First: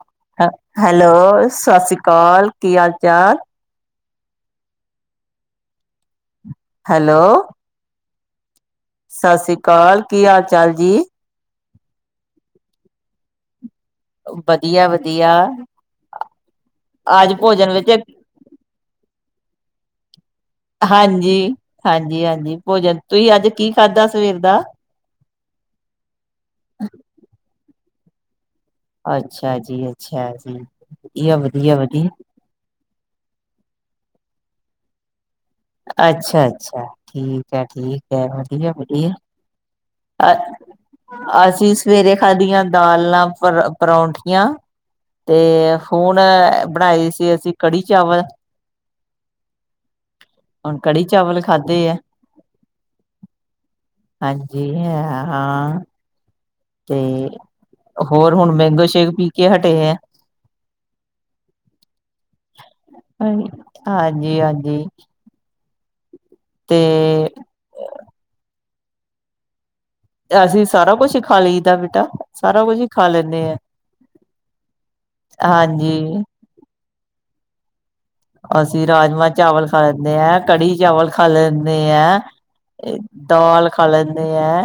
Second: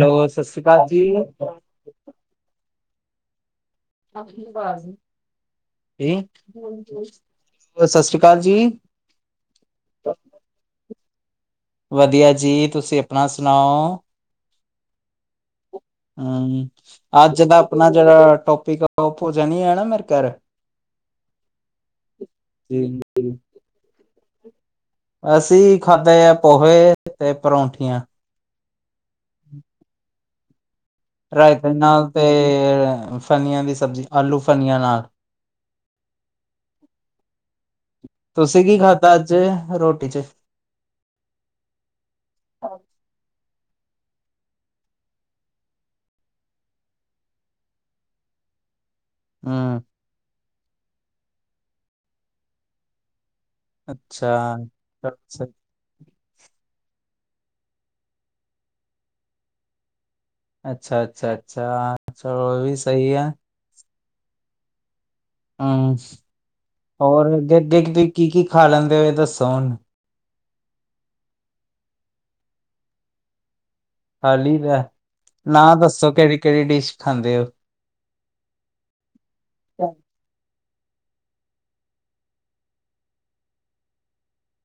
Hello ਸਤਿ ਸ਼੍ਰੀ ਅਕਾਲ ਜੀ। Hello, ਜੀ, ਸਤਿ ਸ਼੍ਰੀ ਅਕਾਲ ਕੀ ਹਾਲ ਚਾਲ। ਸਤਿ ਹੈਲੋ ਸ੍ਰੀ ਅਕਾਲ ਜੀ। ਸਤਿ ਸ੍ਰੀ ਅਕਾਲ ਕੀ ਹਾਲ ਚਾਲ ਜੀ। ਵਧੀਆ ਜੀ ਤੁਸੀਂ ਆਪਣਾ ਸੁਣਾਓ। ਵਧੀਆ-ਵਧੀਆ ਅ ਹੂੰ ਅੱਜ ਦਾ ਵਿੱਚ ਅਪਨਾ ਜਿਹੜਾ ਟੋਪਿਕ ਆ ਓ ਭੋਜਣ ਈ ਨਾ ਮੇਰੇ ਕਰ ਹਾਂਜੀ- ਹਾਂਜੀ-ਹਾਂਜੀ ਭੋਜਨ ਤੁਹੀ ਅੱਜ ਕੀ ਖਾਦਾ ਸਵੇਰ ਦਾ। ਅਸੀਂ ਖਾਦਾ ਆ ਪੋਹੇ ਤੇ ਪਰੌਂਠੀਆਂ। ਅੱਛਾ ਜੀ- ਅੱਛਾ ਜੀ। ਵਧੀਆ ਰਾਏਤੇ ਵਧੀਆ ਨਾਲ ਵਧੀਆ ਤੇ ਫਲੀਆਂ ਦੀ ਸਬਜੀ ਆਲੂ ਫਲੀਆਂ ਨਾਲ ਅੱਛਾ- ਅੱਛਾ ਠੀਕ ਐ -ਠੀਕ ਐ ਤੁਸੀਂ ਵਧੀਆ- ਕੀ ਵਧੀਆ [unintelligible] ਅ ਅਸੀਂ ਸਵੇਰੇ ਖਾਦੀਆਂ ਦਾਲ ਨਾਲ ਪਰੌਂਠੀਆਂ ਤੇ ਹੋਨ ਬਣਾਈ ਸੀ ਅਸੀਂ ਕੜੀ ਚਾਵਲ ਹੂੰ ਹੁਣ ਕੜੀ ਚਾਵਲ ਖਾਧੇ ਐ। ਅੱਛਾ ਜੀ ਹੇ ਅੱਛਾ ਹਾਂ। ਤੇ ਹੋਰ ਹੁਣ ਮੈਂਗੋ ਸ਼ੇਕ ਪੀ ਕੇ ਹਟੇ ਆਂ। ਅੱਛਾ -ਅੱਛਾ- ਅੱਛਾ ਚਲੋ ਇਹ ਵੀ ਸ ਹਾਂ ਹਾਂਜੀ- ਹਾਂਜੀ। ਹਾਂ ਤੇ ਔਰ ਅੱਗ ਅੱਗੇ ਕ ਕੀ -ਕੀ ਖਾ ਲੈਂਦੇ ਓ ਏ ਦੱਸੋ ਹੁਨ ਅਸੀਂ ਸਾਰਾ ਕੁਛ ਈ ਖਾ ਲਈਦਾ ਬੇਟਾ ਸਾਰਾ ਕੁਛ ਈ ਖਾ ਲੈਂਨੇ ਆਂ। ਖਾਲੀ ਐ ਹਾਂਜੀ -ਹਾਂਜੀ ਨਾ ਹਾਂਜੀ ਦੱਸੋ ਕਹਿੜੀ ਕਹਿੜੀ ਡਿਸ਼ ਖਾਂਦੇ ਓ। ਅਸੀਂ ਰਾਜਮਾਂ ਚਾਵਲ ਖਾ ਲੈਂਣੇ ਐਂ ਕੜੀ ਚਾਵਲ ਖਾ ਲੈਂਨੇ ਐਂ। ਏ ਦਾਲ਼ ਖਾ ਲੈਂਨੇ ਐਂ।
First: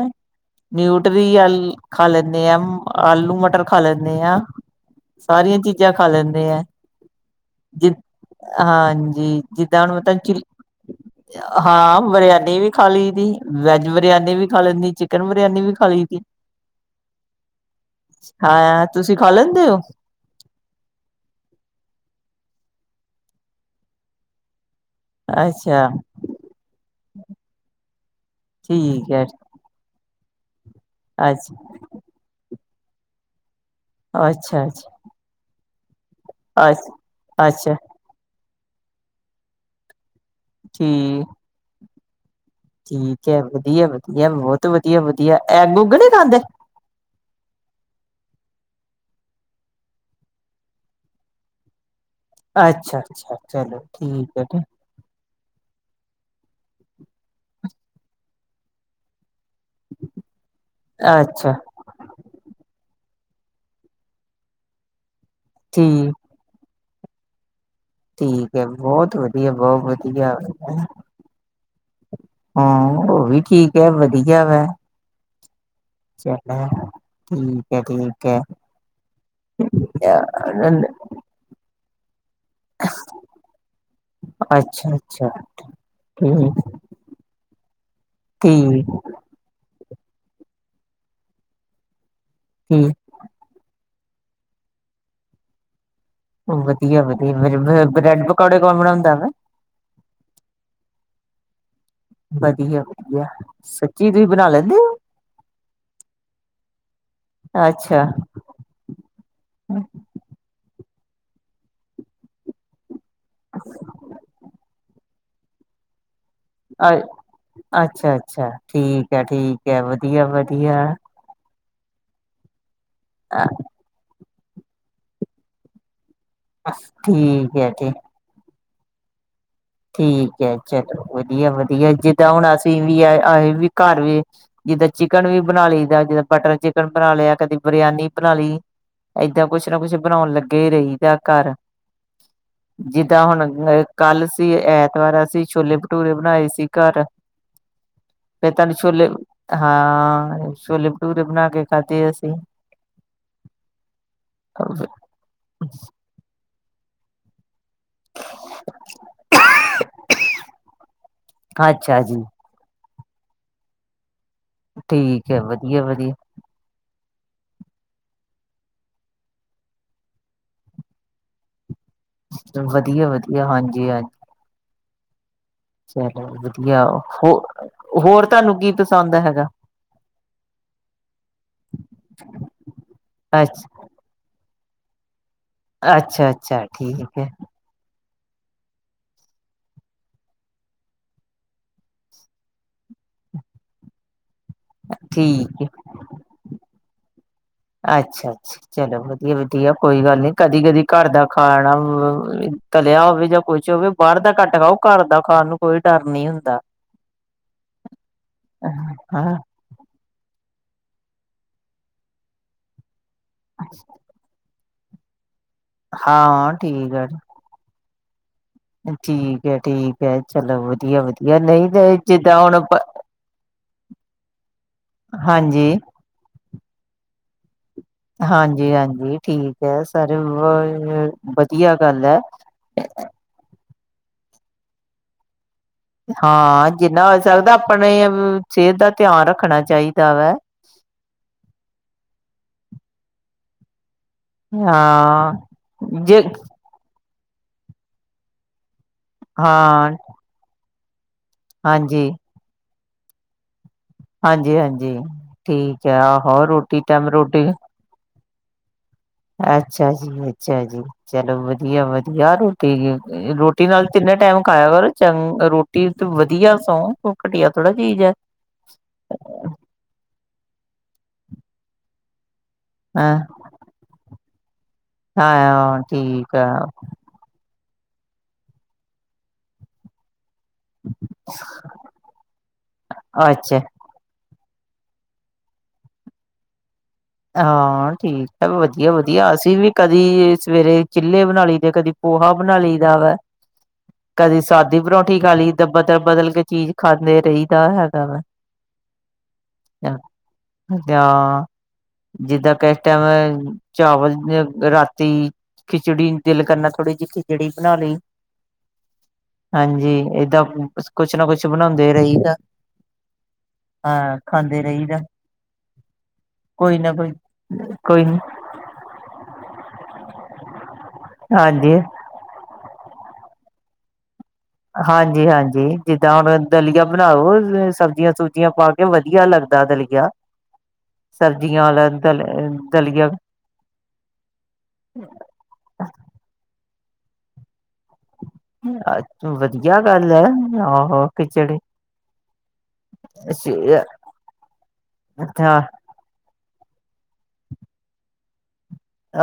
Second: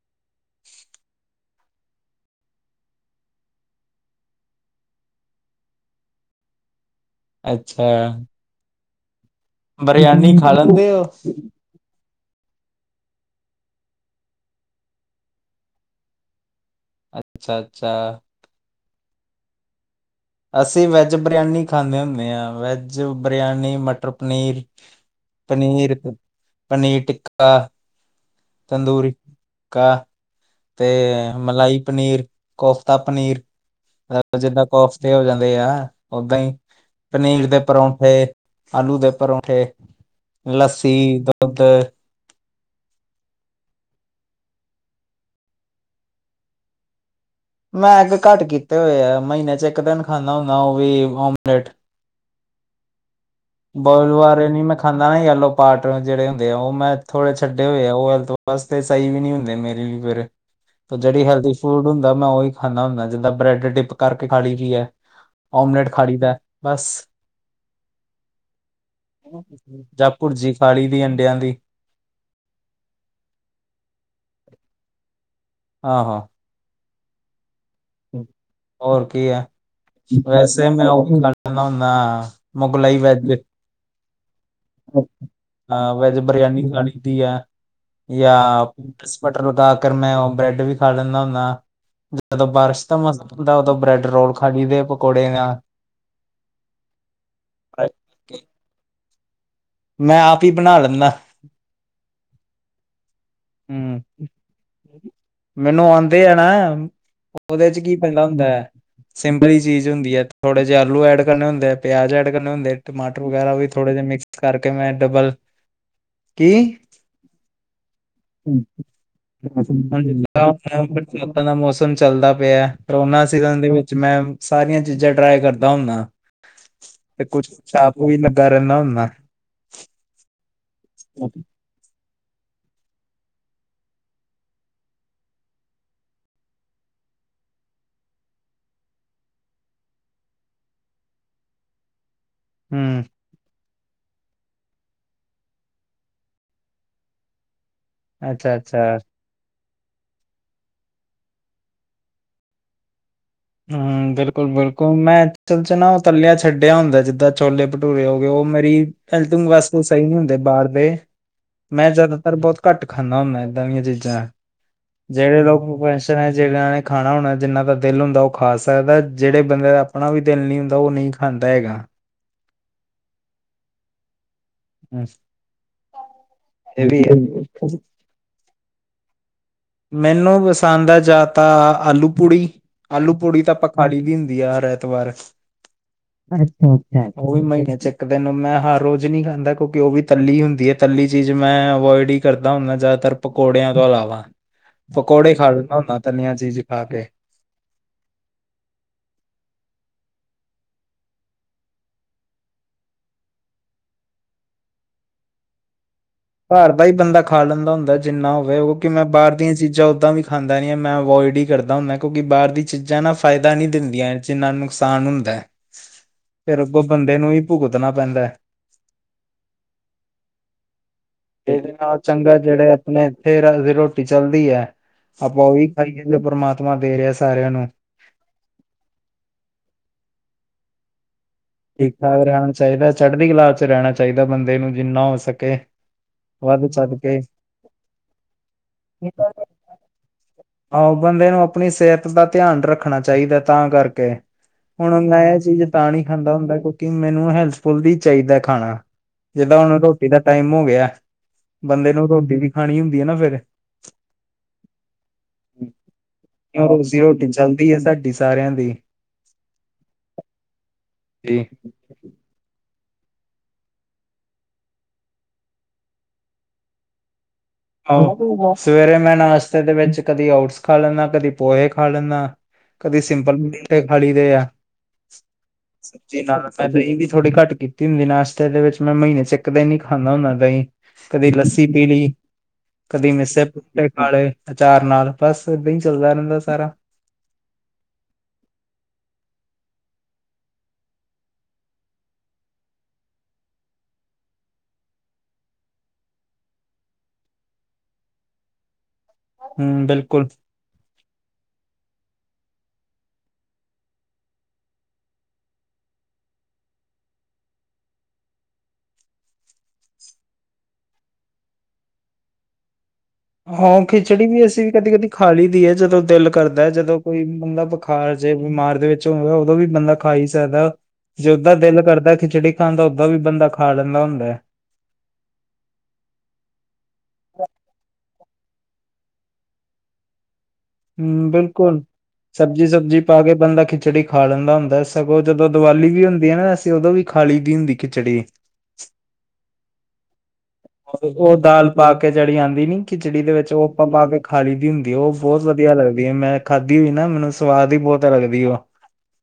ਨਿਊਟਰੀਅਲ ਖਾ ਲੈਂਨੇ ਆਂ ਮ ਆਲੂ ਮਟਰ ਖਾ ਲੈਂਨੇ ਆਂ। ਸਾਰੀਆਂ ਚੀਜਾਂ ਖਾ ਲੈਂਨੇ ਆਂ। ਅੱਛਾ। ਅ ਹਾਂਜੀ ਜਿੱਦਾਂ ਹੁਣ ਬਰਿਆਨੀ ਖਾ ਲੈਂਦੇ ਹੋ [unintelligible] ਹਾਂ ਬਰੇਆਨੀ ਵੀ ਖਾ ਲਈ ਦੀ ਵੈਜ ਬਰੇਆਨੀ ਵੀ ਖਾ ਲੈਂਨੀ ਚਿਕਨ ਬਰੇਆਨੀ ਵੀ ਖਾ ਲਈ ਦੀ। [inaudible] ਅੱਛਾ- ਅੱਛਾ ਹਾਂ ਯਾਰ ਤੁਸੀਂ ਖਾ ਲੈਂਦੇ ਓ। ਅਸੀਂ ਵੈਜ ਬਰਆਨੀ ਖਾਂਨੇ ਹੁੰਨੇ ਆਂ ਵੈਜ ਬਰੇਆਨੀ ਮਟਰ ਪਨੀਰ ਅੱਛਾ ਪਨੀਰ ਪਨੀਰ ਟਿੱਕਾ ਠੀਕ ਤੰਦੂਰੀ ਹੈ ਟਿੱਕਾ ਤੇ ਅੱਛਾ ਮਲਾਈ ਪਨੀਰ, ਕੋਫਤਾ ਪਨੀਰ ਤੇ ਜਿੱਦਾਂ ਅੱਛਾ ਅੱਛਾ ਕੋਫ ਤੇ ਹੋ ਜਾਂਦੇ ਆ ਓਦਾਂ ਈ ਅੱਛਾ ਪਨੀਰ ਦੇ ਅੱਛਾ ਪਰੌਂਠੇ ਆਲੂ ਦੇ ਪਰੌਂਠੇ, ਲੱਸੀ, ਠੀਕ ਦੁਧ ਠੀਕ ਐ ਵਧੀਆ- ਵਧੀਆ ਬੋਤ ਵਧੀਆ- ਵਧੀਆ ਐਗ ਉਗ ਨੀ ਖਾਂਦੇ। ਮੈ ਐਗ ਘੱਟ ਕੀਤੇ ਹੋਏ ਆ ਮਹੀਨੇ 'ਚ ਇੱਕ ਦਿਨ ਖਾਂਨਾ ਹੁੰਨਾ ਓ ਵੀ ਓਮਲੇਟ ਅੱਛਾ-ਅੱਛਾ [unintelligible] ਖਾਂਦਾ ਨੀ ਐਲੋ ਪਾਟ ਜਿਹੜੇ ਹੁੰਦੇ ਆ ਓ ਮੈਂ ਥੋੜੇ ਛੱਡੇ ਹੋਏ ਆ, ਓ ਹੈਲਥ ਵਾਸਤੇ ਸਈ ਵੀ ਨੀ ਹੁੰਦੇ ਮੇਰੇ ਫਿਰ ਜਿਹੜੀ ਅੱਛਾ ਹੈਲਦੀ ਫੂਡ ਹੁੰਦਾ ਮੈਂ ਉਈ ਖਾਂਦਾ ਹੁੰਨੈ ਜਿੱਦਾਂ ਬ੍ਰੈਡ ਡਿਪ ਕਰਕੇ ਖਾ ਲੀ ਦੀ ਐ ਓਮਲੇਟ ਖਾ ਠੀਕ ਲੀ ਦਾ ਬਸ ਠੀਕ ਐ ਬੋਤ ਵਧੀਆ- ਬੋ ਜਾਂ ਵਧੀਆ ਭੁਰਜੀ ਖਾ ਲਈ ਦੀ ਅੰਡਿਆਂ ਦੀ ਹਾਂ ਓ ਵੀ ਠੀਕ ਐ ਵਧੀਆ ਵੇ। ਆਹੋ। ਠੀਕ ਐ, ਠੀਕ ਹੋਰ ਕੀ ਐ। [unintelligible] ਮੁਗਲਈ ਵੈਜ ਏ। ਅ [unintelligible] ਹਾਂ, ਵੈਜ ਬਰਿਆਨੀ ਮੰਗਾ ਲੀੱਤੀ ਐ। ਯਾਂ, ਠੀਕ ਪ੍ਰੀਸ ਬਟਰ ਲਗਾਕੇ, ਮੈਂ ਉਹ ਬ੍ਰੈਡ ਵੀ ਖਾ ਲੀਂਨਾ ਹੁੰਨਾ। ਜਦੋਂ ਬਾਰਸ਼ ਠੀਕ ਦਾ ਮੌਸਮ ਹੁੰਦਾ, ਉਦੋਂ ਬ੍ਰੈਡ-ਰੋਲ ਖਾਲੀ ਦੇ ਪਕੋੜੇ ਨਾਲ। ਵਧੀਆ, ਵਧੀਆ। ਫਿਰ ਬ੍ਰੈਡ ਕਰਕੇ। ਪਕੌੜੇ ਕੌਣ ਬਣਾਂਦਾ ਵਾ? ਮੈਂ ਆਪ ਹੀ ਬਣਾ ਲੈਂਨਾ। ਵਧੀਆ, ਵਧੀਆ। ਹੂੰ ਸੱਚੀ ਤੁਹੀ ਬਣਾ ਲੈਂਦੇ ਹੋ? ਮੈਨੂੰ ਆਂਦੇ ਆ ਨਾ, ਹੋ ਉਹਦੇ'ਚ ਕੀ ਅੱਛਾ ਪੈਂਦਾ ਹੁੰਦਾ ਐ। ਸਿੰਪਲੀ ਚੀਜ਼ ਹੁੰਦੀ ਹੈ, ਥੋੜੇ ਜਹੇ ਆਲੂ ਐਡ ਕਰਨੇ ਹੁੰਦੇ ਏ, ਪਿਆਜ ਐਡ ਕਰਨੇ ਹੁੰਦੇ ਆ। ਟਮਾਟਰ ਵਗੈਰਾ ਵੀ ਥੋੜੇ ਜਿਹੇ ਮਿਕਸ ਕਰਕੇ, ਮੈਂ ਡਬਲ--ਕੀ? ਅ, ਅੱਛਾ-ਅੱਛਾ, ਠੀਕ ਹੈ, ਠੀਕ ਹੈ, ਵਧੀਆ-ਵਧੀਆ। ਤਾਂ ਦਾ ਮੌਸਮ ਚੱਲਦਾ ਪਿਆ, ਕਰੋਨਾ ਅ ਸੀਜ਼ਨ ਦੇ ਵਿੱਚ ''ਮੈਂ ਸਾਰੀਆਂ ਚੀਜ਼ਾਂ ਟ੍ਰਾਈ ਕਰਦਾ ਹੁੰਨਾ, ਤੇ ਕੁਛ ਠੀਕ ਹੈ ਠੀਕ ਚਾਪ ਵੀ ਕ ਰੱਨਾ ਹੁੰਨਾ ਠੀਕ ਐ, ਚਲੋ ਵਧੀਆ-ਵਧੀਆ, ਜਿੱਦਾਂ ਹੁਣ ਅਸੀਂ ਵੀ ਆਏ ਵੀ ਘਰ ਵੀ ਜਿੱਦਾਂ ਚਿਕਨ ਵੀ ਬਣਾ ਲਈਦਾ, ਜਿੱਦਾਂ ਬਟਰ-ਚਿਕਨ ਬਣਾ ਲਿਆ, ਕਦੀ ਬਰਿਆਨੀ ਬਣਾਲੀ। ਏਦਾਂ, ਕੁਛ ਨਾ ਕੁਛ ਬਣਾਉਣ ਲੱਗੇ ਰਹੀਦਾ ਘਰ। ਹੂੰ, ਜਿੱਦਾਂ ਹੁਣ ਅ, ਕੱਲ੍ਹ ਸੀ ਐਤਵਾਰ ਅਸੀਂ, ਛੋਲੇ-ਭਟੂਰੇ ਬਣਾਏ ਸੀ ਘਰ। ਫਿਰ ਤਾਹਨੁੰ ਅੱਛਾ-ਅੱਛਾ। ਛੋਲੇ, ਹਾਂ। ਛੋਲੇ-ਭਟੂਰੇ ਬਣਾਕੇ ਖਾਧੇ ਅਸੀ। ਹੂੰ, ਬਿਲਕੁਲ-ਬਿਲਕੁਲ ਮੈਂ ਐਕਤਚਲ'ਚ ਨਾ ਉਹ ਤਲਿਆਂ ਛੱਡਿਆ ਹੁੰਦਾ, ਜਿੱਦਾਂ ਛੋਲੇ-ਭਟੂਰੇ ਹੋ ਗਏ, ਉਹ ਮੇਰੀ ਹੇਲਤੀਂਗ ਵਾਸਤੇ ਸਹੀ ਨੀ ਹੁੰਦੇ, ਬਾਹਰਦੇ। ਮੈਂ, ਅੱਛਾ ਜੀ ਜਿਆਦਾਤਰ ਬਹੁਤ ਘੱਟ ਖਾਂਨਾ ਹੁੰਨਾ ਏਦਾਂ ਦੀਆਂ ਚੀਜ਼ਾਂ, ਠੀਕ ਹੈ ਜਿਹੜੇ ਲੋਕ ਵਧੀਆ ਵਧੀਆ [unintelligible] ਜੀਣਾ ਨੇ ਖਾਣਾ ਹੋਣਾ, ਜਿੰਨਾ ਦਾ ਦਿਲ ਹੁੰਦਾ ਉਹ ਖਾ ਸਕਦਾ, ਜਿਹੜੇ ਬੰਦੇ ਦਾ ਆਪਣਾ ਵੀ ਦਿਲ ਨਹੀਂ ਹੁੰਦਾ, ਉਹ ਨਹੀਂ ਖਾਂਦਾ ਹੈਗਾ। ਵਧੀਆ-ਵਧੀਆ, ਹਾਂਜੀ-ਹਾਂਜੀ। ਅਸ਼ ਚਲੋ ਵਧੀਆ, ਹੋਰ, ਹੈ। ਹੋਰ ਤੁਹਾਨੂੰ ਕੀ ਪਸੰਦ ਹੈਗਾ? ਮੈਨੂੰ ਪਸੰਦ ਆ ਜਾ ਤਾਂ, ਆਲੂ-ਪੂੜੀ, ਆਲੂ-ਪੂੜੀ ਤਾ ਅੱਛਾ ਆਪਾਂ ਖਾਲੀ ਦੀ ਹੁੰਦੀ ਆ ਰੈ ਤਵਾਰ, ਅੱਛਾ ਅੱਛਾ ਅਛਾ-ਅੱਛਾ। ਠੀਕ ਹੈ ਉਹ ਵੀ ਮਹੀਨੇ'ਚ ਇੱਕ ਦਿਨ ਮੈਂ ਹਰ ਰੋਜ਼ ਨਹੀਂ ਖਾਂਦਾ। ਕਿਉਂਕਿ, ਉਹ ਵੀ ਤੱਲੀ ਹੁੰਦੀ ਆ, ਤੱਲੀ ਚੀਜ਼ ''ਮੈਂ ਅਵੋਇਡ ਹੀ ਕਰਦਾ ਹੁੰਨਾ ਜ਼ਿਆਦਾਤਰ। ਪਕੌੜਿਆਂ ਤੋਂ ਇਲਾਵਾ, ਪਕੌੜੇ ਖਾ ਠੀਕ ਹੈ ਲੈਂਨਾ ਹੁੰਦਾ, ਤਨੀਆਂ ਚੀਜ਼ ਖਾਕੇ। ਅੱਛਾ-ਅੱਛਾ, ਚਲੋ ਵਧੀਆ-ਵਧੀਆ ਕੋਈ ਗੱਲ ਨੀ, ਕਦੀ-ਕਦੀ ਘਰ ਦਾ ਖਾਣਾ ਵੀ ਈਂ ਤਲਿਆ ਹੋਵੇ, ਜਾਂ ਕੁਝ ਹੋਵੇ, ਬਾਹਰ ਦਾ ਘੱਟ ਖਾਓ, ਘਰ ਦਾ ਖਾਣ ਨੂੰ ਕੋਈ ਡਰ ਨਹੀਂ ਹੁੰ ਘਰ ਦਾ ਹੀ ਬੰਦਾ ਖਾ ਲੈਂਦਾ ਹੁੰਦਾ ਜਿੰਨਾ ਹੋਵੇ, ਉਹ ਕਿ ਮੈਂ ਬਾਹਰ ਦੀਆਂ ਚੀਜ਼ਾਂ ਓਦਾਂ ਵੀ ਖਾਂਦਾ ਨਹੀਂ ਹੈ, ਮੈਂ ਅਵੋਇਡ ਹੀ ਕਰਦਾ ਹੁੰਨਾ, ਕਿਉਂਕਿ ਬਾਹਰ ਦੀ ਚੀਜ਼ਾਂ ਨਾ ਫਾਇਦਾ ਨਹੀਂ ਦਿੰਦੀਆਂ ਜਿੰਨਾ ਨੁਕਸਾਨ ਹੁੰਦੈ, ਹਾਂ ਫਿਰ ਅੱਗੋਂ ਠੀਕ ਆ ਬੰਦੇ ਨੂੰ ਵੀ ਭੁਗਤਣਾ ਪੈਂਦਾ। ਠੀਕ ਏ, ਠੀਕ ਏ, ਚਲੋ ਵਧੀਆ-ਵਧੀਆ, ਨਹੀਂ ਤੇ ਜਿੱਦਾਂ ਹੁਣ ਫੇਰ ਰੋਜੀ-ਰ੍ਹੋਟੀ ਚੱਲਦੀ ਐ, ਆਪਾਂ ਉਹੀ ਹਾਂਜੀ ਖਾਈਏ ਜਾਂਨੇ ਆ ਪਰਮਾਤਮਾ ਦੇ ਰਹਿਆ ਸਾਰਿਆਂ ਨੂੰ। ਹਾਂਜੀ-ਹਾਂਜੀ ਠੀਕ ਹੈ, ਸਾਰ [unintelligible] ਠੀਕ-ਠਾਕ ਰਹਿਣਾ ਚਾਹੀਦਾ, ਚੜ੍ਹਦੀ ਕਲਾ‌'ਚ ਰਹਿਣਾ ਚਾਹੀਦਾ ਬੰਦੇ ਨੂੰ, ਜਿੰਨਾ ਹੋ ਸਕੇ। ਵੱਧ ਹਾਂ! ਚੜ ਜਿੰਨਾ ਹੋ ਕੇ ਸਕਦਾ ਆਪਣੇ ਸਿਹਤ ਦਾ ਧਿਆਨ ਰੱਖਣਾ ਚਾਹੀਦਾ ਵਾ। ਆਹੋ, ਬੰਦੇ ਨੂੰ ਆਪਣੀ ਸਿਹਤ ਦਾ ਧਿਆਨ ਰੱਖਣਾ ਚਾਹੀਦਾ ਤਾਂ ਕਰਕੇ। ਹੁਣ ਮੈਂ ਹਾਂ ਇਹ ਚੀਜ਼, ਤਾਂ ਨਹੀਂ ਜੇ ਖਾਂਦਾ ਹੁੰਦਾ ਕੁਛ ਕਿ ਮੈਨੂੰ ਹੈਲਥਫੁਲ ਹੀ ਚਾਹੀਦਾ ਖਾਣਾ, ਜਿਦਾਂ ਹੁਣ ਹਾਂ ਰੋਟੀ ਦਾ ਟਾਈਮ ਹੋ ਗਿਆ ਬੰਦੇ ਨੂੰ ਹਾਂਜੀ ਰ੍ਹੋਟੀ ਵੀ ਖਾਣੀ ਹੁੰਦੀ ਏ ਨਾ ਫਿਰ ਹਾਂਜੀ ਹਾਂਜੀ ਠੀਕ ਹੈ, ਆਹੋ ਰੋਟੀ ਟਾਈਮ ਰੋਟੀ ਏ ਸਾਡੀ ਡਿਸ ਸਾਰਿਆਂ ਦੀ ਅੱਛਾ ਜੀ, ਅੱਛਾ ਜੀ, ਚਲੋ ਜੀ ਵਧੀਆ ਵਧੀਆ ਰ ਤੇ, ਰੋਟੀ ਨਾਲ ਤਿੰਨੇ ਟਾਈਮ ਖਾਇਆ ਕਰੋ ਚੰ ਰੋਟੀ ਤੇ ਵਧੀਆ ਸੌਂ ਘਟੀਆ ੋੜ੍ਹਾ [unintelligible] ਆਹੋ, ਸਵੇਰੇ ਮੈਂ ਨਾਸ਼ਤੇ ਦੇ ਵਿਚ ਕਦੀ ਔਟਸ ਖਾ ਲੈਨਾ, ਕਦੀ ਪੋਹੇ ਖਾ ਲੈਨਾ, ਕਦੀ ਹਾਂ ਸਿੰਪਲ ਮੀਠੇ ਖਾ ਲਈ ਦੇ ਆ ਹਾਂ ਸਬਜੀ ਠੀਕ ਨਾਲ ਆ ਫਾਇਦਾ ਇਹ ਵੀ ਥੋੜੀ ਘੱਟ ਕੀਤੀ ਹੁਦੀ ਨਾਸ਼ਤੇ ਦੇ ਵਿਚ, ਮੈਂ ਮਹੀਨੇ 'ਚ ਇਕ ਦਿਨ ਹੀ ਖਾਂਦਾ ਹੁੰਦਾ ਦਹੀ। ਕਦੇ ਲੱਸੀ ਪੀ ਲਈ- ਕਦੀ ਮਿਸੇ ਅੱਛਾ ਪਰਉਠੇ ਖਾਲੇ ਅਚਾਰ ਨਾਲ, ਬਸ ਏਦਾਂ ਹੀ ਚੱਲਦਾ ਰਹਿਦਾ ਸਾਰਾ। ਹਾਂ ਠੀਕ ਹੈ, ਵਧੀਆ ਵਧੀਆ ਅਸੀ ਵੀ ਕਦੀ ਸਵੇਰੇ ਚਿਲੇ ਬਣਾ ਲਈ ਤੇ ਕਦੀ ਪੋਹਾ ਬਣਾ ਲਈ ਦਾ ਵੈ ਕਦੀ ਸਾਦੀ ਪਰੌਠੀ ਖਾ ਲਈ, ਤਾ ਬਦਲ ਬਦਲ ਕੇ ਚੀਜ਼ ਖਾਂਦੇ ਰਹੀਦਾ ਹੈਗਾ ਵਾ [inaudible] ਹੂ ਬਿਲਕੁਲ- ਅਆ- [inaudible] ਜਿੱਦਾਂ ਕਿ, ਇਸ ਟਾਈਮ, ਚਾਵਲ ਰਾਤੀ ਖਿਚੜੀ ਦਿਲ ਕਰਨਾ, ਥੋੜ੍ਹੀ ਜਿਹੀ ਖਿਚੜੀ ਬਣਾ ਲਈ। ਹਾਂਜੀ ਏਦਾਂ, ਕੁਛ ਨਾ ਕੁਛ ਬਣਾਉਦੇ ਰਹੀ ਦਾ- ਹਾਂ ਖਿਚੜੀ ਵੀ ਖਾਂਦੇ ਅਸੀ ਵੀ ਰਹੀ ਕਦੀ- ਦਾ ਕਦੀ- ਖਾ ਲਈ ਦੀ ਐ, ਜਦੋ ਦਿਲ ਕਰਦਾ, ਜਦੋ ਕੋਈ ਬੰਦਾ ਕੋਈ ਬੁਖਾਰ ਜੇ ਬਿਮਾਰ ਦੇ ਵਿਚ ਹੋਦਾ, ਉਦੋ ਵੀ ਬੰਦਾ ਖਾ ਹੀ ਸਕਦਾ ਜ ਦਾਂ ਹਾਂਜੀ ਦਿਲ ਕਰਦਾ ਖਿਚੜੀ ਤਾਂ ਓਦਾਂ ਵੀ ਬੰਦਾ, ਖਾ ਲੈਦਾ ਹੁਦਾ ਹੈ। ਹਾਂਜੀ- ਹਾਂਜੀ, ਜਿਦਾਂ ਹੁਣ ਦਲੀਆ ਬਣਾਓ ਸਬਜ਼ੀਆਂ ਸੁਬਜ਼ੀਆਂ ਪਾ ਕੇ, ਵਧੀਆ ਲਗਦਾ ਦਲੀਆ [inaudible] ਹੂ ਸਬਜ਼ੀਆਂ ਬਿਲਕੁਲ ਵਾਲਾ ਦਲ ਸਬਜ਼ੀ ਸੁਬਜੀ ਦਲੀਆ ਪਾ ਕੇ ਬੰਦਾ ਖਿਚੜੀ ਖਾ ਲੈਂਦਾ ਹੁੰਦਾ, ਸਗੋ ਜਦੋ ਦੀਵਾਲੀ ਵੀ ਹੁਦੀ ਹੈ ਨਾ, ਅਸੀ ਉਦੋ ਵੀ ਖਾਲੀ ਦੀ ਹੁੰਦੀ ਖਿਚੜੀ ਅੱ ਵਧੀਆ ਗੱਲ ਹੈ। ਆਹੋ ਉਹ ਖਿਚੜੀ ਦਾਲ ਪਾ ਕੇ ਜਿਹੜੀ ਆਉਦੀ ਨ ਖਿਚੜੀ ਦੇ ਵਿਚ ਉਹ ਆਪਾਂ ਪਾ ਕੇ ਖਾਲੀ ਦੀ ਹੁਦੀ, ਉਹ ਬਹੁਤ ਅੱਛਾ ਵਧੀਆ ਲਗਦੀ ਮੈਂ ਖਾਧੀ ਹੋਈ ਨਾ, ਮੈਨੂੰ ਸਵਾਦ ਹੀ ਬਹੁਤ ਲਗਦੀ ਉਹ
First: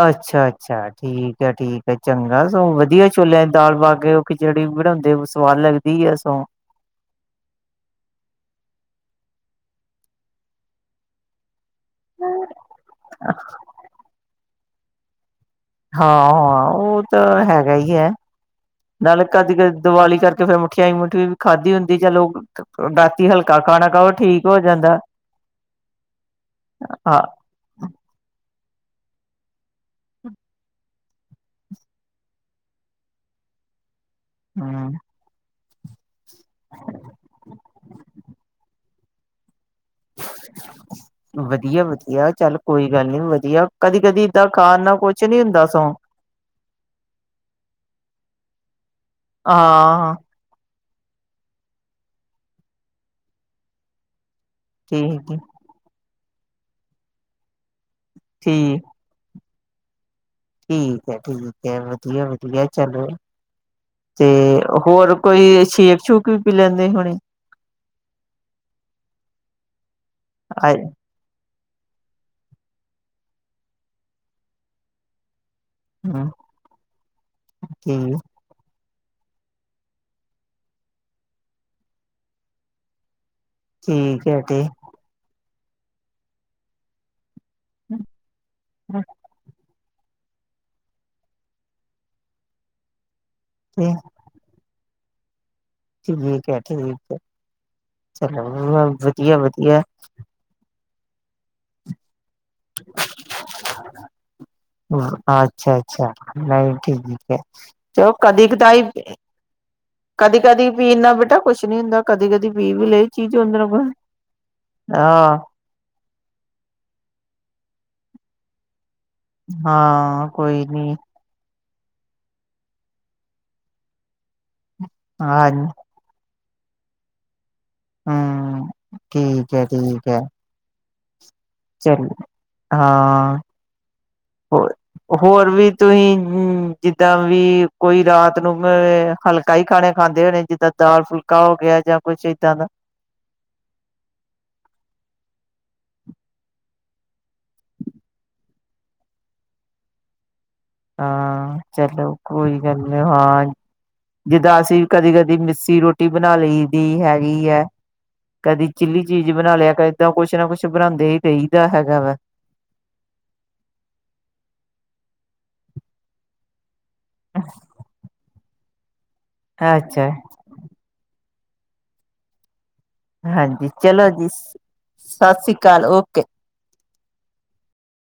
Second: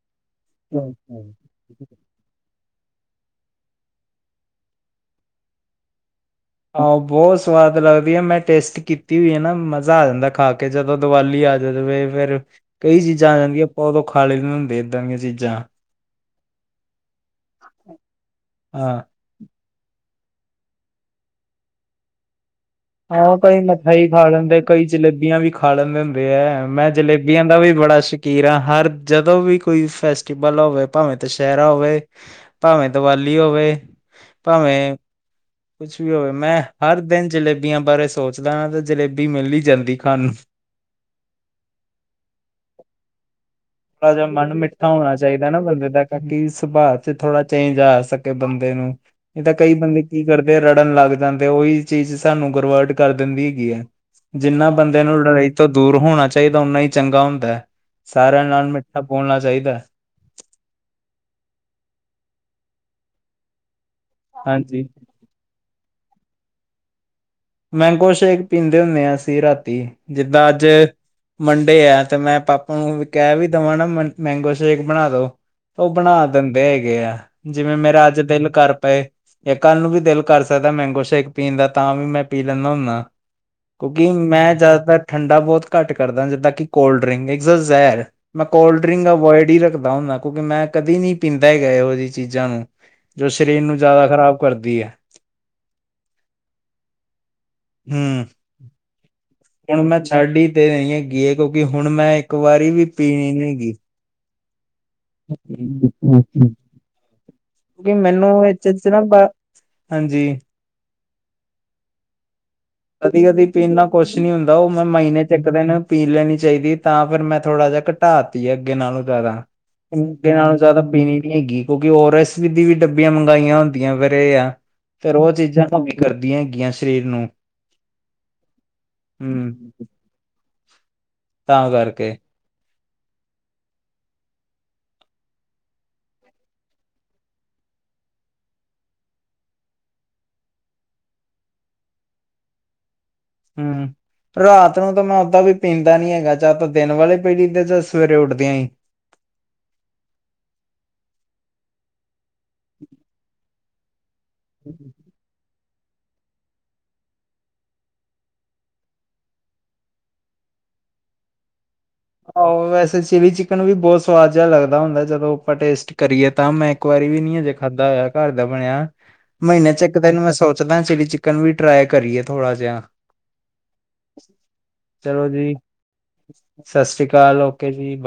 ਅਛਾ- ਅਛਾ ਠੀਕ ਹੈ, ਠੀਕ ਚੰਗਾ ਸਗੋ ਵਧੀਆ ਛੋਲਿਆਂ ਦੀ ਦਾਲ ਪਾ ਕੇ, ਉਹ ਖਿਚੜੀ ਬਣਾਉਦੇ, ਸਵਾਦ ਲਗਦੀ ਆ ਸੋ ਆਹੋ ਬਹੁਤ ਸਵਾਦ ਲਗਦੀ ਆ, ਮੈਂ ਟੇਸਟ ਕੀਤੀ ਹੋਈ ਆ ਨਾ ਮਜ਼ਾ ਆ ਜਾਂਦਾ ਖਾ ਕੇ, ਜਦੋ ਦੀਵਾਲੀ ਆ ਜਦੋ ਫੇਰ ਕਈ ਚੀਜ਼ਾਂ ਆ ਜਾਂਦੀਆਂ, ਆਪਾ ਉਦੋ ਖਾਲੇ ਨ ਹੁੰਦੇ ਏਦਾਂ ਦੀ ਚੀਜਾ ਹਾਂ- ਹਾਂ ਉਹ ਤਾਂ ਹੈਗਾ ਹੀ ਹੈ, ਹਾਂ ਨਾਲੇ ਕਦੀ ਕਦੇ ਦੀਵਾਲੀ ਕਰ ਕਿ ਫੇਰ ਮਠਿਆਈ ਮੁਠੀਈ ਵੀ ਖਾਧਦੀ ਹੁਦੀ, ਜਾਂ ਲੋਕ ਹਾਂ ਕਈ ਮਠਾਈ ਖਾ ਲੈਦੇ, ਕਈ ਜਾਂਦਾ ਜਲੇਬੀਆਂ ਵੀ ਖਾ ਲੈਦੇ ਹੁਦੇ ਹੈ, ਮੈ ਹਾਂ ਜਲੇਬੀਆਂ ਦਾ ਵੀ ਬੜਾ ਕੀਰਾਂ ਹਰ, ਜਦੋ ਵੀ ਕੋਈ ਫੈਸਟੀਵਲ ਹੋਵੇ ਭਾਵੇਂ ਦੁਸਹਿਰਾ ਹੋਵੇ, ਭਾਵੇ ਦੀਵਾਲ਼ੀ ਹੋਵੇ, ਭਾਵੇ ਹਮ ਕੁਛ ਵੀ ਹੋਵੇ, ਮੈਂ ਹਰ ਦਿਨ ਜਲੇਬੀ ਜਲੇਬੀਆਂ ਬਾਰੇ ਸੋਚਦਾ, ਤੇ ਜਲੇਬੀ ਮਿਲ ਹੀ ਜਾਂਦੀ ਖਾਣ ਨੂੰ ਵਧੀਆ- ਵਧੀਆ, ਚੱਲ ਕੋਈ ਗਲ ਨੀ, ਵਧੀਆ ਕਦੀ ਥੋੜਾ ਕਦੀ ਇਦਾਂ ਖਾਣ ਨਾਲ, ਕੁਛ ਨੀ ਹੁਦਾ ਸਗ ਤਾਂ ਕਿ ਸੁਭਾਅ ਚ ਥੋੜਾ ਚੇਜ ਆ ਸਕੇ ਬਦੇ ਨੂੰ, ਨਹੀ ਤਾਂ ਕਈ ਬਦੇ ਹਾਂ ਕੀ ਕਰਦੇ ਦੇ ਲੜਨ ਲਗ ਜਾਦੇ, ਉਹੀ ਚੀਜ਼ ਸਾਨੂੰ ਐਗਰੋਵਰਟ ਕਰ ਦਿਦੀ ਹੈਗੀ ਹੈ। ਜਿੰਨਾ ਬਦੇ ਨੂੰ ਠੀਕ ਏ ਲੜਾਈ ਤੋਂ ਦੂਰ ਹੋਣਾ ਚਾਹੀਦਾ, ਓਨਾ ਹੀ ਚੰਗਾ ਹੁਦਾ, ਸਾਰਿਆਂ ਨਾਲ ਠੀਕ ਮਿੱਠਾ ਬੋਲਣਾ ਚਾਹੀਦਾ- ਠੀਕ ਹੈ, ਠੀਕ ਹੈ, ਵਧੀਆ- ਵਧੀਆ ਚਲੋ, ਤੇ ਹਾਂਜੀ। ਹੋਰ ਕੋਈ ਛੇਕ ਛੂਕ ਵੀ ਪੀ ਲੈਦੇ ਹਣੇ ਮੈਂਗੋ ਸ਼ੇਕ ਪੀਦੇ ਹੁਦੇ ਹਸੀ ਰਾਤੀ ਜਿਦਾਂ ਅਜ ਆਏ ਮੰਡੇ ਆ ਤੇ ਮੈਂ ਪਾਪਾ ਨੂੰ ਵੀ ਕਿਹਾਹਿ ਵੀ ਦਵਾ ਨਾ ਮੈਗੋ ਸ਼ੇਕ ਬਣਾ ਦੋ ਉਹ ਬਣਾ ਹੂੰ। ਦਿਦੇ ਹੈਗੇ ਆ ਜਿਵੇ ਮੇਰਾ ਠੀਕ ਅਜ ਦਿਲ ਕਰ ਪਏ ਇੱਕ ਕੱਲ ਨੂੰ ਵੀ ਦਿਲ ਕਰ ਸਕਦਾ ਮੈਂਗੋ ਸ਼ੇਕ ਪੀਣ ਦਾ, ਤਾਂ ਵੀ ਮੈਂ ਪੀ ਲੈਂਣਾ ਹੁੰਣਾ। ਕਿ ਠੀਕ ਐ ਮੈਂ ਤੇ ਜ਼ਿਆਦਾਤਰ ਠੰਡਾ ਬਹੁਤ ਘੱਟ ਕਰਦਾ ਜਿੱਦਾਂ ਕਿ ਕੋਲਡ ਡਰਿੰਕ ਹੈ। ਜ਼ਹਿਰ ਮੈਂ ਕੋਲਡ ਡ੍ਰਿੰਕ ਅਵੋਇਡ ਹੀ ਰੱਖੀ। ਹੁੰਦਾ ਹੈਗੇ ਕਿਉਂਕਿ ਮੈਂ ਕਦੇ ਨੀ ਪੀਂਦਾ ਹੈਗਾ ਇਹੋ ਜਿਹੀ ਚੀਜ਼ਾਂ ਨੂੰ। ਜੋ ਸਰੀਰ ਨੂੰ ਜ਼ਿਆਦਾ ਖ਼ਰਾਬ ਕਰਦੀ ਹੈ। ਠੀਕ ਹੈ ਠੀਕ ਹੈ ਹਮ ਚੱਲੋ [unintelligible] ਹੁਣ ਮੈਂ ਛੱਡ ਹੀ ਦੇਨੀ ਹੈਗੀ ਕਿਉਂਕਿ ਹੁਣ ਮੈਂ ਇੱਕ ਵਾਰੀ ਵੀ ਪੀਣੀ ਨੀ ਗੀ। ਅੱਛਾ ਅੱਛਾ ਕਿਉਂਕਿ ਨਹੀਂ ਠੀਕ ਹੈ। ਚਲੋ ਕਦੀ ਮੈਨੂੰ ਇਹਦੇ ਕਦਾਈ ਚ ਨਾ ਬ ਹਾਂਜੀ ਕਦੀ ਕਦੀ ਵੀ ਇੰਨਾ ਬੇਟਾ ਕੁਛ ਨੀ ਹੁੰਦਾ। ਕਦੀ ਕਦੀ ਪੀ ਵੀ। ਲਈ ਕਦੀ ਚੀਜ਼ ਕਦੀ ਉਹਦੇ ਪੀਣ ਨਾਲ ਕੁਛ ਨੀ ਹੁੰਦਾ ਉਹ ਮੈਂ ਮਹੀਨੇ ਚ ਹਾਂ ਇੱਕ ਦਿਨ। ਪੀ ਲੈਣੀ ਚਾਹੀਦੀ ਤਾਂ ਫਿਰ ਮੈਂ ਥੋੜ੍ਹਾ ਜਿਹਾ ਘਟਾਤੀ ਆ ਅੱਗੇ ਨਾਲੋਂ। ਜ਼ਿਆਦਾ ਹਾਂ ਮੁੰਡੇ ਨਾਲੋਂ ਕੋਈ ਜ਼ਿਆਦਾ ਨੀ ਬੀਨੀ। ਹੈਗੀ ਕਿਉਂਕਿ ਓਰ ਐਸ ਦੀ ਵੀ ਡੱਬੀਆਂ ਮੰਗਾਈਆਂ ਹੁੰਦੀਆਂ ਫੇਰ ਇਹ ਆ ਫੇਰ ਉਹ ਹਾਂ ਚੀਜ਼ਾਂ। ਕਰਦੀਆਂ ਹੈਗੀਆਂ ਸ਼ਰੀਰ ਨੂੰ। ਹਮ ਠੀਕ ਹੈ ਹੂੰ ਠੀਕ ਹੈ। ਤਾਂ ਚਲ ਕਰਕੇ ਹਾਂ ਹੋ। ਹੋਰ ਵੀ ਤੁਹੀਂ ਜਿੱਦਾਂ ਵੀ ਕੋਈ ਰਾਤ ਨੂੰ ਹਲਕਾ। ਕਈ ਖਾਣੇ ਖਾਂਦੇ ਹੋ ਨੇ ਜਿੱਦਾਂ ਦਾਲ ਫੁਲਕਾ ਹੋ ਗਿਆ ਜਾਂ ਕੁਛ ਇੱਦਾਂ ਦਾ। ਹਮ। ਰਾਤ ਨੂੰ ਤਾਂ ਮੈਂ ਓਦਾਂ ਵੀ ਪੀਂਦਾ ਨੀ ਹੈਗਾ ਚਾਹ ਤਾਂ ਦਿਨ ਵੇਲੇ ਪੀਲੀ ਦੀ ਚ ਸਵੇਰੇ ਉੱਠਦਿਆਂ ਹੀ। ਹਾਂ ਚਲੋ ਕੋਈ ਗੱਲ ਨੀ ਹਾਂ। ਜਿੱਦਾਂ ਅਸੀਂ ਕਦੀ ਕਦੀ ਮਿੱਸੀ ਰੋਟੀ ਬਣਾ ਲਈ ਦੀ ਹੈਗੀ ਐ। ਕਦੀ ਚਿੱਲੀ ਚੀਜ਼ ਬਣਾ ਲਿਆ ਕਦ ਕੁਛ ਨਾ ਕੁਛ ਬਣਾਉਂਦੇ ਹੀ ਰਹੀਦਾ ਹੈਗਾ ਵਾ। ਆਹੋ ਵੈਸੇ ਚਿਲੀ ਚਿਕਨ ਵੀ ਬਹੁਤ ਸਵਾਦ ਜਿਹਾ ਲੱਗਦਾ ਹੁੰਦਾ ਜਦੋਂ ਆਪਾਂ ਟੇਸਟ ਕਰੀਏ ਤਾਂ ਮੈਂ। ਇੱਕ ਵਾਰੀ ਵੀ ਨੀ ਹਜੇ ਖਾਧਾ ਹੋਇਆ ਘਰ ਦਾ ਬਣਿਆ ਮਹੀਨੇ ਚ ਇੱਕ ਅੱਛਾ ਦਿਨ ਮੈਂ ਸੋਚ‌। ਮੈਂ ਚਿਲੀ ਚਿਕਨ ਵੀ ਟਰਾਈ ਕਰੀਏ ਥੋੜ੍ਹਾ ਜਿਹਾ। ਹਾਂਜੀ ਚਲੋ ਜੀ ਚਲੋ ਸਾ ਸੀ ਜੀ ਕਾਲ ਓਕੇ। ਸਤਿ ਸ਼੍ਰੀ ਅਕਾਲ ਓਕੇ ਜੀ ਬ।